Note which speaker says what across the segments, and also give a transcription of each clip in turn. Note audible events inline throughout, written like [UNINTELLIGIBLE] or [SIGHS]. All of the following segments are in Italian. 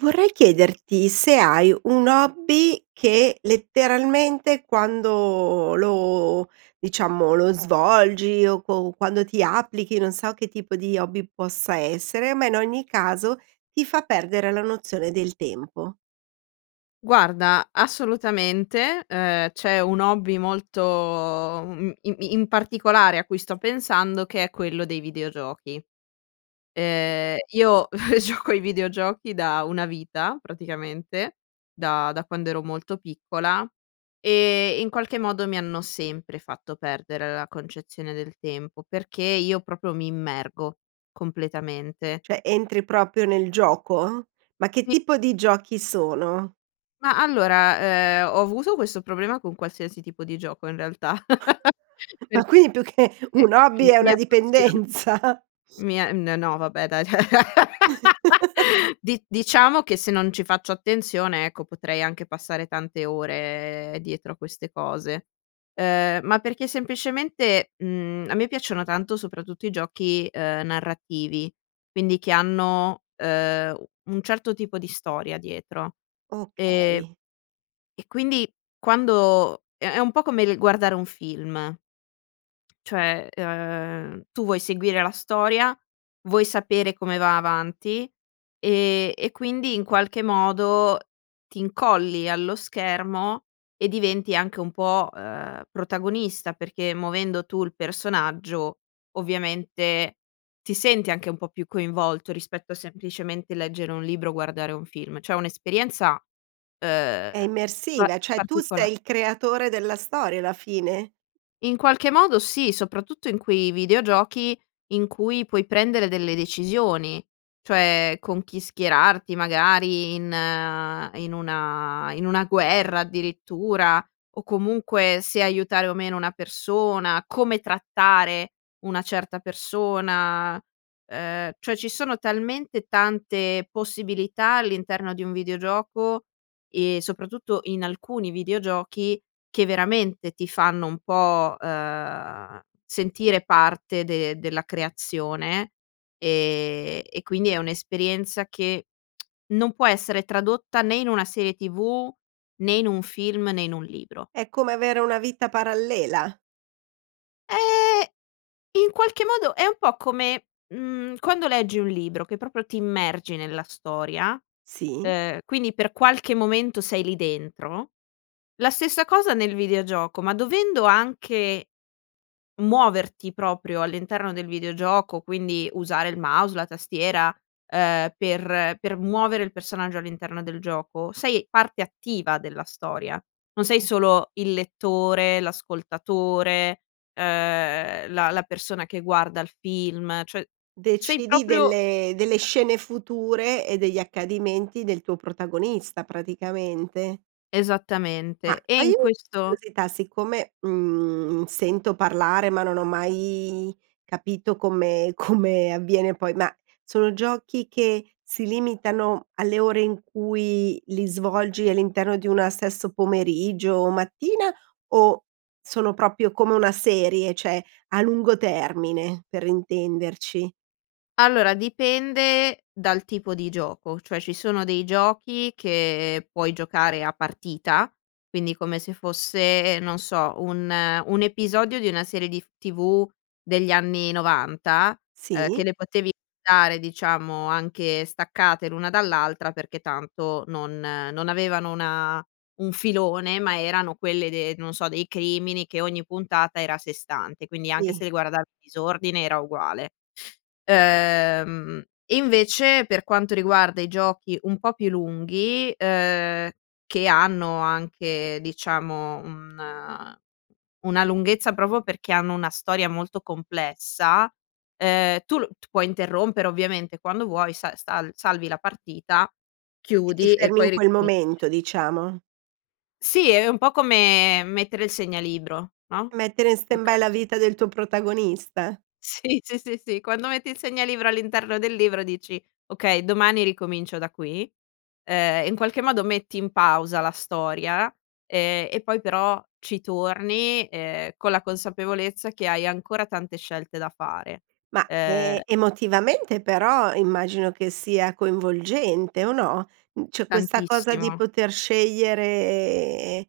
Speaker 1: Vorrei chiederti se hai un hobby che, letteralmente, quando lo diciamo lo svolgi o co quando ti applichi, non so che tipo di hobby possa essere, ma in ogni caso ti fa perdere la nozione del tempo.
Speaker 2: Guarda, assolutamente, ehm, c'è un hobby molto uhm, im in particolare a cui sto pensando, che è quello dei videogiochi. Ehm, io [CHUCKLES] gioco ai videogiochi da una vita, praticamente, da da quando ero molto piccola e in qualche modo mi hanno sempre fatto perdere la concezione del tempo, perché io proprio mi immergo, completamente
Speaker 1: Cioè, entri proprio nel gioco? Ma che
Speaker 2: Sì.
Speaker 1: tipo di giochi sono?
Speaker 2: Ma, allora, ehm, ho avuto questo problema con qualsiasi tipo di gioco in realtà,
Speaker 1: [CHUCKLES]
Speaker 2: [CHUCKLES] per
Speaker 1: Ma quindi più che un
Speaker 2: che
Speaker 1: hobby,
Speaker 2: mi
Speaker 1: è
Speaker 2: mi
Speaker 1: una
Speaker 2: appassiono,
Speaker 1: dipendenza? [SNIFFS]
Speaker 2: mi è n no vabbè dai t [LAUGHS]
Speaker 1: [CHUCKLES]
Speaker 2: di diciamo che se non ci faccio attenzione, ecco, potrei anche passare tante ore dietro a queste cose. Ehm, ma perché semplicemente, mhmm, a me piacciono tanto soprattutto i giochi, ehm, narrativi, quindi che hanno, ehm, u un certo tipo di storia dietro, e
Speaker 1: Okay.
Speaker 2: e quindi quando è è un po' come il guardare un film, [TSK] cioè, ehm, tu vuoi seguire la storia, vuoi sapere come va avanti e e quindi in qualche modo ti incolli allo schermo e diventi anche un po', ehm, protagonista, perché muovendo tu il personaggio, ovviamente ti senti anche un po' più coinvolto rispetto a semplicemente leggere un libro, guardare un film, cioè è un'esperienza,
Speaker 1: È
Speaker 2: ehm, pa
Speaker 1: immersiva, cioè tu
Speaker 2: particola
Speaker 1: sei il creatore della storia, alla fine?
Speaker 2: In qualche modo sì, soprattutto in quei videogiochi in cui puoi prendere delle decisioni, cioè con chi schierarti magari in in una in una guerra addirittura, o comunque se aiutare o meno una persona, come trattare una certa persona, ehm, cioè ci sono talmente tante possibilità all'interno di un videogioco e soprattutto in alcuni videogiochi, che veramente ti fanno un po', ehm, sentire parte de della creazione, e e quindi è un'esperienza che [TSK] non può essere tradotta né in una serie TV, né in un film, né in un libro.
Speaker 1: È come avere una vita parallela.
Speaker 2: Eh, in qualche modo è un po' come, mhmm, quando leggi un libro che proprio ti immergi nella storia,
Speaker 1: Sì.
Speaker 2: ehm, quindi per qualche momento sei lì dentro. La stessa cosa nel videogioco, ma dovendo anche muoverti proprio all'interno del videogioco, quindi usare il mouse, la tastiera, ehm, per per muovere il personaggio all'interno del gioco, sei parte attiva della storia, non sei solo il lettore, l'ascoltatore, ehm, la la persona che guarda il film, cioè sei
Speaker 1: Decidi
Speaker 2: proprio
Speaker 1: delle delle scene future e degli accadimenti del tuo protagonista, praticamente? Ma
Speaker 2: Esattamente. E
Speaker 1: togli
Speaker 2: in
Speaker 1: u
Speaker 2: questo
Speaker 1: curiosità. Siccome, mhmm, sento parlare ma non ho mai capito come come avviene poi ma sono giochi che si limitano alle ore in cui li svolgi, all'interno di una stesso pomeriggio o mattina, o sono proprio come una serie, cioè a lungo termine? Per intenderci.
Speaker 2: Allora, dipende dal tipo di gioco, cioè ci sono dei giochi che puoi giocare a partita, quindi come se fosse, non so, un un episodio di una serie dif TV degli anni 90, ehm, che
Speaker 1: Sì.
Speaker 2: le potevi dare diciamo anche staccate, l'una dall'altra, perché tanto non non avevano una un filone, ma erano quelle de non so, dei crimini, che ogni puntata era a sé stante, quindi anche se
Speaker 1: Sì.
Speaker 2: le guarda disordine era uguale. Ehm, invece per quanto riguarda i giochi un po' più lunghi, ehm, che hanno anche diciamo un una lunghezza proprio perché hanno una storia molto complessa, ehm, tu l t puoi interrompere ovviamente quando vuoi, sa sal salvi la partita,
Speaker 1: E ti
Speaker 2: chiudi e
Speaker 1: fermi in
Speaker 2: poi
Speaker 1: quel
Speaker 2: ricominci
Speaker 1: momento diciamo?
Speaker 2: Sì, è un po' come mettere il segnalibro no?
Speaker 1: Mettere in
Speaker 2: Okay.
Speaker 1: stand-by la vita del tuo protagonista?
Speaker 2: Sì, sì, sì, sì, quando metti il segnalibro all'interno del libro, dici: "Okay, domani ricomincio da qui." Ehm, in qualche modo metti in pausa la storia, ehm, e poi però ci torni, ehm, con la consapevolezza che hai ancora tante scelte da fare,
Speaker 1: Ma, ehm,
Speaker 2: ehm
Speaker 1: emotivamente però immagino che sia coinvolgente o no? Mhmm, cioè questa cosa di
Speaker 2: Tantissimo.
Speaker 1: poter scegliere,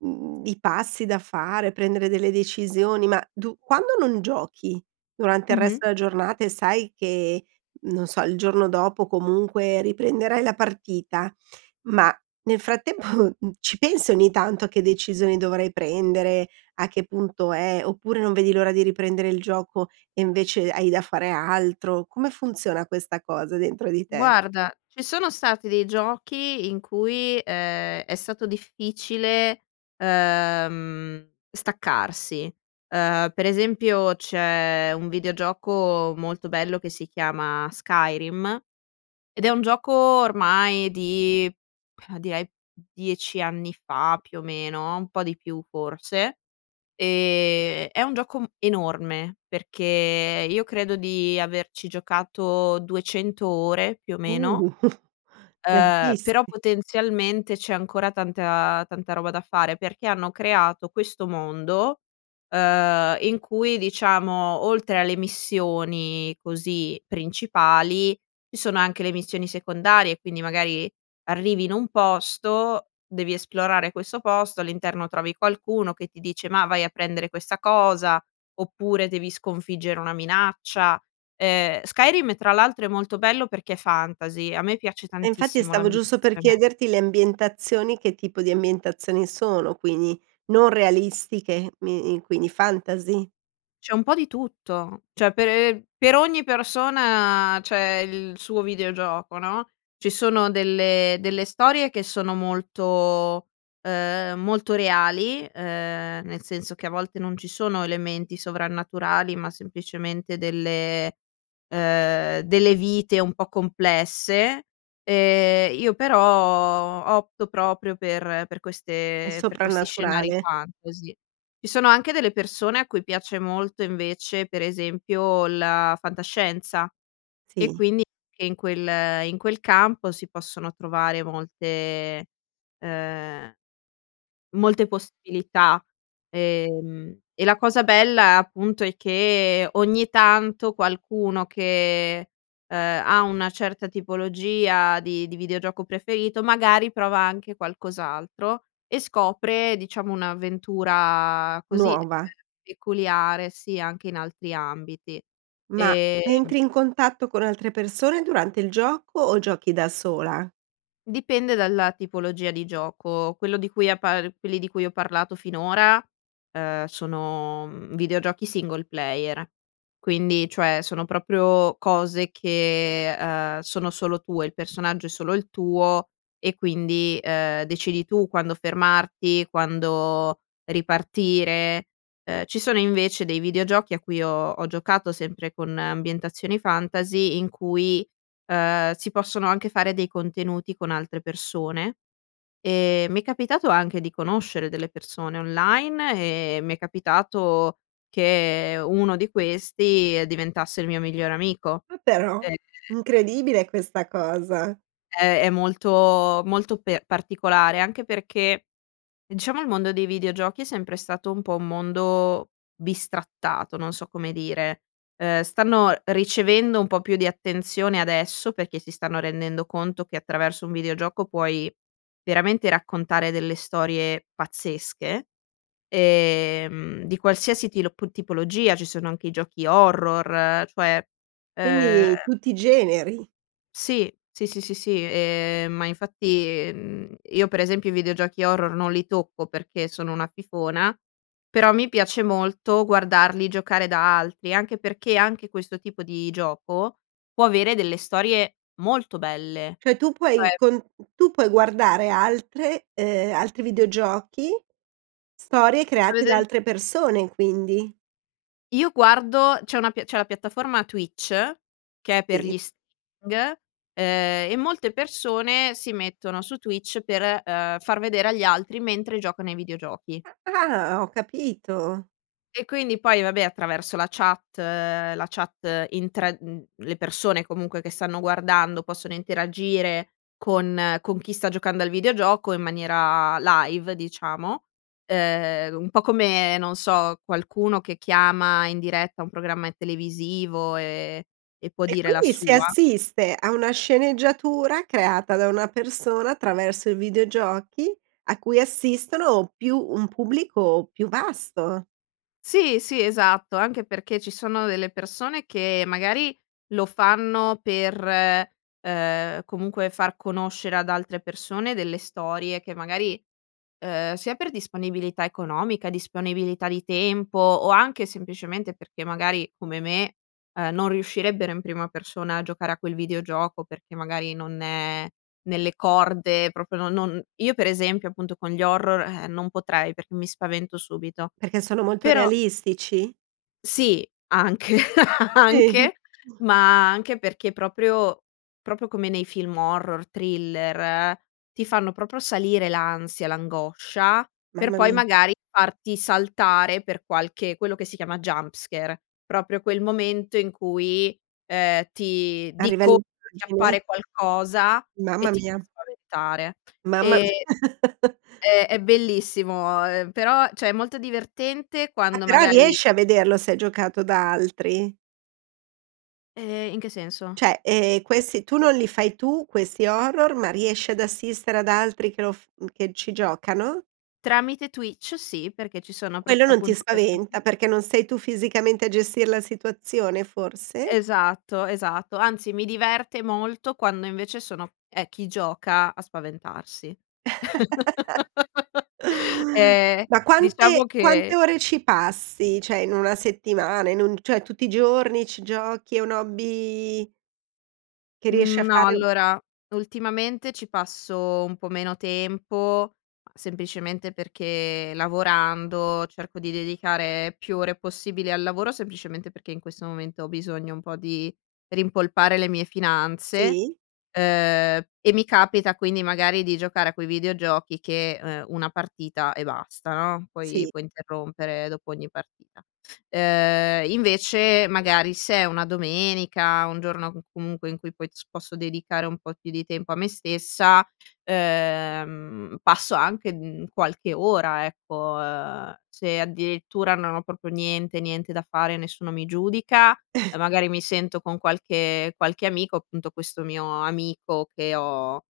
Speaker 1: mhmm, i passi da fare, prendere delle decisioni, ma du quando non giochi durante il
Speaker 2: Mh-mh.
Speaker 1: resto della giornata e sai che non so il giorno dopo comunque riprenderai la partita, ma nel frattempo, mhmm, ci pensi ogni tanto a che decisioni dovrai prendere, a che punto è, oppure non vedi l'ora di riprendere il gioco e invece hai da fare altro? Come funziona questa cosa dentro di te?
Speaker 2: Guarda, ci sono stati dei giochi in cui, ehm, è stato difficile, ehm, staccarsi. Ehm, per esempio c'è un videogioco molto bello che si chiama Skyrim, ed è un gioco ormai di, [SIGHS] direi 10 anni fa, più o meno, un po' di più forse. Ehm, è un gioco m enorme, perché io credo di averci giocato 200 ore più o meno,
Speaker 1: Uh, [CHUCKLES]
Speaker 2: uhm, però
Speaker 1: tantissi
Speaker 2: potenzialmente c'è ancora tanta- tanta roba da fare, perché hanno creato questo mondo, ehm, in cui diciamo oltre alle missioni così principali, ci sono anche le missioni secondarie. Quindi magari arrivi in un posto, devi esplorare questo posto, all'interno trovi qualcuno che ti dice: "Mah, vai a prendere questa cosa", oppure devi sconfiggere una minaccia. Ehm, Skyrim tra l'altro è molto bello perché è fantasy. A me piace
Speaker 1: E infatti
Speaker 2: tantissimo
Speaker 1: stavo giusto per
Speaker 2: l'ambientazione
Speaker 1: chiederti le ambientazioni, che tipo di ambientazioni sono, quindi, non realistiche mi i quindi fantasy?
Speaker 2: C'è un po' di tutto. Cioè, pe per ogni persona c'è il suo videogioco, no, ci sono delle delle storie che sono molto, uhm, molto reali, ehm, nel senso che a volte non ci sono elementi sovrannaturali ma, semplicemente, delle, uhm, delle vite un po' complesse, ehm, io però opto proprio per per
Speaker 1: È
Speaker 2: queste per questi scenari
Speaker 1: soprannaturale.
Speaker 2: fantasy. Ci sono anche delle persone a cui piace molto, invece, per esempio, la fantascienza. E,
Speaker 1: Sì.
Speaker 2: quindi, che in quel in quel campo si possono trovare molte, uhm,
Speaker 1: Ti
Speaker 2: molte possibilità, ehm, e la cosa bella, appunto, è che ogni tanto qualcuno che, uhm, ha una certa tipologia di di videogioco preferito, magari, prova anche qualcos'altro e scopre, diciamo, un'avventura così, uhm,
Speaker 1: Nuova.
Speaker 2: peculiare sia anche in altri ambiti,
Speaker 1: Ma
Speaker 2: ehm
Speaker 1: entri in contatto con altre persone durante il gioco, o giochi da sola?
Speaker 2: Dipende dalla tipologia di gioco. Quello di cui ha par quelli di cui ho parlato finora, uhm, sono, mhmm, videogiochi single player. Quindi, cioè, sono proprio cose che, uhm, sono solo tue. Il personaggio è solo il tuo e quindi, uhm, decidi tu quando fermarti, quando ripartire. Uhm, ci sono, invece, dei videogiochi a cui ho ho giocato, sempre con ambientazioni fantasy, in cui, uhm, si possono anche fare dei contenuti con altre persone, ehm, mi è capitato anche di conoscere delle persone online, e mi è capitato che uno di questi diventasse il mio migliore amico.
Speaker 1: Ah però,
Speaker 2: Ehm
Speaker 1: incredibile questa cosa.
Speaker 2: È è molto molto per particolare, anche perché ehm, diciamo, il mondo dei videogiochi è sempre stato un po' un mondo bistrattato, non so come dire, uhm, stanno ricevendo un po' più di attenzione adesso, perché si stanno rendendo conto che attraverso un videogioco puoi veramente raccontare delle storie pazzesche, ehm, di qualsiasi tilo p tipologia, ci sono anche i giochi horror cioè, uhm
Speaker 1: Quindi tutti i generi.
Speaker 2: Sì, sì, sì, sì, sì, ehm, ma infatti, mhmm, io, per esempio, i videogiochi horror non li tocco perché sono una fifona, però mi piace molto guardarli giocare da altri, anche perché, anche questo tipo di gioco, può avere delle storie molto belle,
Speaker 1: Cioè tu puoi
Speaker 2: cioè
Speaker 1: con tu puoi guardare altre uhm, altri videogiochi, storie
Speaker 2: [UNINTELLIGIBLE]
Speaker 1: create da
Speaker 2: Vedere
Speaker 1: altre persone quindi?
Speaker 2: Io guardo c'è una pia c'è la piattaforma Twitch, che è per
Speaker 1: Sì.
Speaker 2: gli streaming, uhm, e molte persone si mettono su Twitch per, uhm, far vedere agli altri mentre giocano i videogiochi.
Speaker 1: Ah, ah, ho capito.
Speaker 2: E, quindi poi, vabbè, attraverso la chat la chat in tra mhmm, le persone, comunque, che stanno guardando possono interagire con con chi sta giocando al videogioco in maniera live, diciamo, ehm, un po' come non so qualcuno che chiama in diretta un programma televisivo e e può
Speaker 1: E
Speaker 2: dire la
Speaker 1: quindi si
Speaker 2: sua.
Speaker 1: assiste a una sceneggiatura creata da una persona attraverso i videogiochi, a cui assistono più un pubblico più vasto.
Speaker 2: Sì, sì, esatto anche perché ci sono delle persone che, magari, lo fanno per, uhm, comunque, far conoscere ad altre persone delle storie che, magari uhm, sia per disponibilità economica, disponibilità di tempo, o anche, semplicemente, perché, magari, come me, uhm, non riuscirebbero in prima persona a giocare a quel videogioco, perché, magari, non è nelle corde proprio no non io, per esempio, appunto, con gli horror, eh, non potrei perché mi spavento subito
Speaker 1: Perché sono molto
Speaker 2: però
Speaker 1: realistici?
Speaker 2: Sì, anche, anche
Speaker 1: [UNINTELLIGIBLE]
Speaker 2: ma anche perché proprio proprio come nei film horror, thriller ti fanno proprio salire l'ansia, l'angoscia per
Speaker 1: Mamma
Speaker 2: poi,
Speaker 1: mi
Speaker 2: magari, farti saltare per qualche quello che si chiama jumpscare. Proprio quel momento in cui, uhm, ti
Speaker 1: A
Speaker 2: di
Speaker 1: livello di
Speaker 2: colpo ti
Speaker 1: immagine?
Speaker 2: appare qualcosa e
Speaker 1: Mamma
Speaker 2: ti fa
Speaker 1: mia.
Speaker 2: spaventare,
Speaker 1: Mamma
Speaker 2: ehm,
Speaker 1: mi [CHUCKLES]
Speaker 2: è è bellissimo, uhm, però cioè, è molto divertente
Speaker 1: Ah,
Speaker 2: quando
Speaker 1: però
Speaker 2: magari
Speaker 1: riesci a vederlo se è giocato da altri?
Speaker 2: Ehm, in che senso?
Speaker 1: Cioè, ehm, questi tu non li fai tu questi horror, ma riesci ad assistere ad altri che lo f mhmm, che ci giocano?
Speaker 2: Tramite Twitch sì, perché ci sono apro
Speaker 1: Quello non ti
Speaker 2: appunto queste
Speaker 1: spaventa perché non sei tu fisicamente a gestire la situazione forse?
Speaker 2: Esatto, esatto anzi mi diverte molto quando invece sono è chi gioca a spaventarsi [CHUCKLES]
Speaker 1: [CHUCKLES]
Speaker 2: eh,
Speaker 1: Ma quante
Speaker 2: diciamo
Speaker 1: quante
Speaker 2: che
Speaker 1: ore ci passi? Cioè, in una settimana in un cioè tutti i giorni ci giochi è un hobby che riesce a
Speaker 2: Mhmm, no
Speaker 1: fare
Speaker 2: allora ultimamente ci passo un po' meno tempo, semplicemente perché lavorando, cerco di dedicare più ore possibile al lavoro, semplicemente perché in questo momento ho bisogno un po' di rimpolpare le mie finanze,
Speaker 1: Sì.
Speaker 2: ehm, e mi capita quindi magari di giocare a quei videogiochi che, ehm, una partita e basta no, poi
Speaker 1: Sì.
Speaker 2: puoi interrompere dopo ogni partita. Ehm, invece magari se è una domenica, un giorno c comunque in cui poi posso dedicare un po' più di tempo a me stessa, ehm, passo anche, mhmm, qualche ora ecco, ehm, se addirittura non ho proprio niente, niente da fare, nessuno mi giudica e magari mi
Speaker 1: [CHUCKLES]
Speaker 2: sento con qualche qualche amico, appunto questo mio amico che ho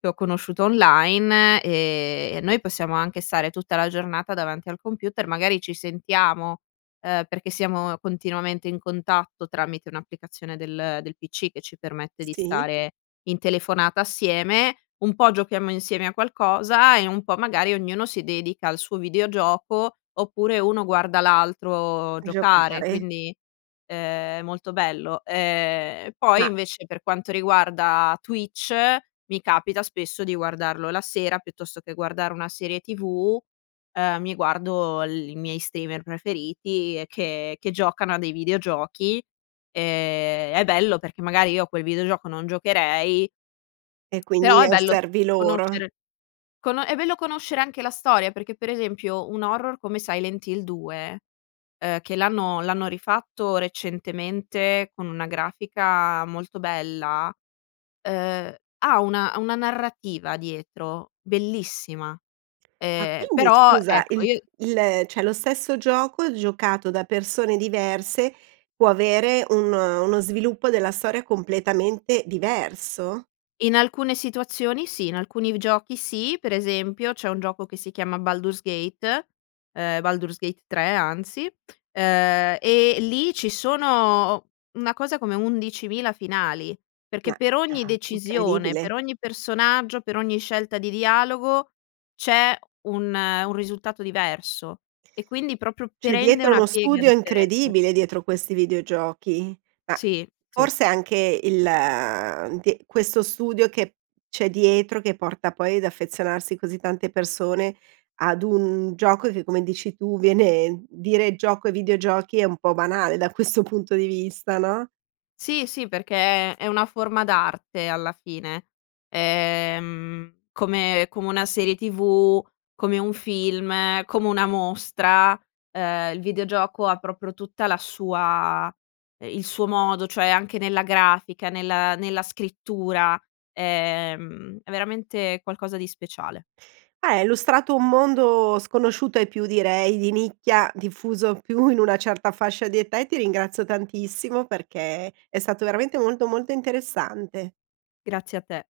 Speaker 2: che ho conosciuto online e noi possiamo anche stare tutta la giornata davanti al computer, magari ci sentiamo, ehm, perché siamo continuamente in contatto tramite un'applicazione del del PC che ci permette di
Speaker 1: Sì.
Speaker 2: stare in telefonata assieme, un po' giochiamo insieme a qualcosa e un po' magari ognuno si dedica al suo videogioco oppure uno guarda l'altro giocare
Speaker 1: Giocare.
Speaker 2: quindi, ehm, è molto bello. Ehm, e poi
Speaker 1: Ma
Speaker 2: invece, per quanto riguarda Twitch, mi capita spesso di guardarlo la sera, piuttosto che guardare una serie TV, ehm, mi guardo l i miei streamer preferiti e che che giocano a dei videogiochi, ehm, è bello perché magari io a quel videogioco non giocherei
Speaker 1: E
Speaker 2: però
Speaker 1: quindi
Speaker 2: è bello s
Speaker 1: osservi loro.
Speaker 2: conoscere cono è bello conoscere anche la storia perché per esempio un horror come Silent Hill 2 eh, che l'hanno l'hanno rifatto recentemente con una grafica molto bella, ehm, ha una ha una narrativa dietro bellissima,
Speaker 1: Ma
Speaker 2: ehm,
Speaker 1: quindi
Speaker 2: però
Speaker 1: scusa
Speaker 2: ecco
Speaker 1: il
Speaker 2: io
Speaker 1: il cioè, lo stesso gioco giocato da persone diverse, può avere un uno sviluppo della storia completamente diverso?
Speaker 2: In alcune situazioni sì, in alcuni giochi sì per esempio c'è un gioco che si chiama Baldur's Gate, ehm, Baldur's Gate 3 anzi, ehm, e lì ci sono una cosa come 11000 finali,
Speaker 1: Ma,
Speaker 2: perché per ogni
Speaker 1: ah,
Speaker 2: decisione,
Speaker 1: incredibile.
Speaker 2: per ogni personaggio, per ogni scelta di dialogo c'è un, un risultato diverso e quindi proprio
Speaker 1: C'è
Speaker 2: prende
Speaker 1: dietro
Speaker 2: una
Speaker 1: uno
Speaker 2: piega
Speaker 1: studio
Speaker 2: differente.
Speaker 1: incredibile, dietro questi videogiochi, ma
Speaker 2: Sì, sì.
Speaker 1: forse anche il ti questo studio che c'è dietro che porta poi ad affezionarsi così tante persone ad un gioco che come dici tu, viene dire gioco e videogiochi è un po' banale da questo punto di vista no?
Speaker 2: Sì, sì perché è è una forma d'arte alla fine, ehm, come come una serie tv, come un film, come una mostra, ehm, il videogioco ha proprio tutta la sua il suo modo, cioè anche nella grafica, nel nella scrittura, ehm, è veramente qualcosa di speciale.
Speaker 1: Eh, hai illustrato un mondo sconosciuto ai più direi di nicchia, diffuso più in una certa fascia di età e ti ringrazio tantissimo, perché è stato veramente molto, molto interessante.
Speaker 2: Grazie a te.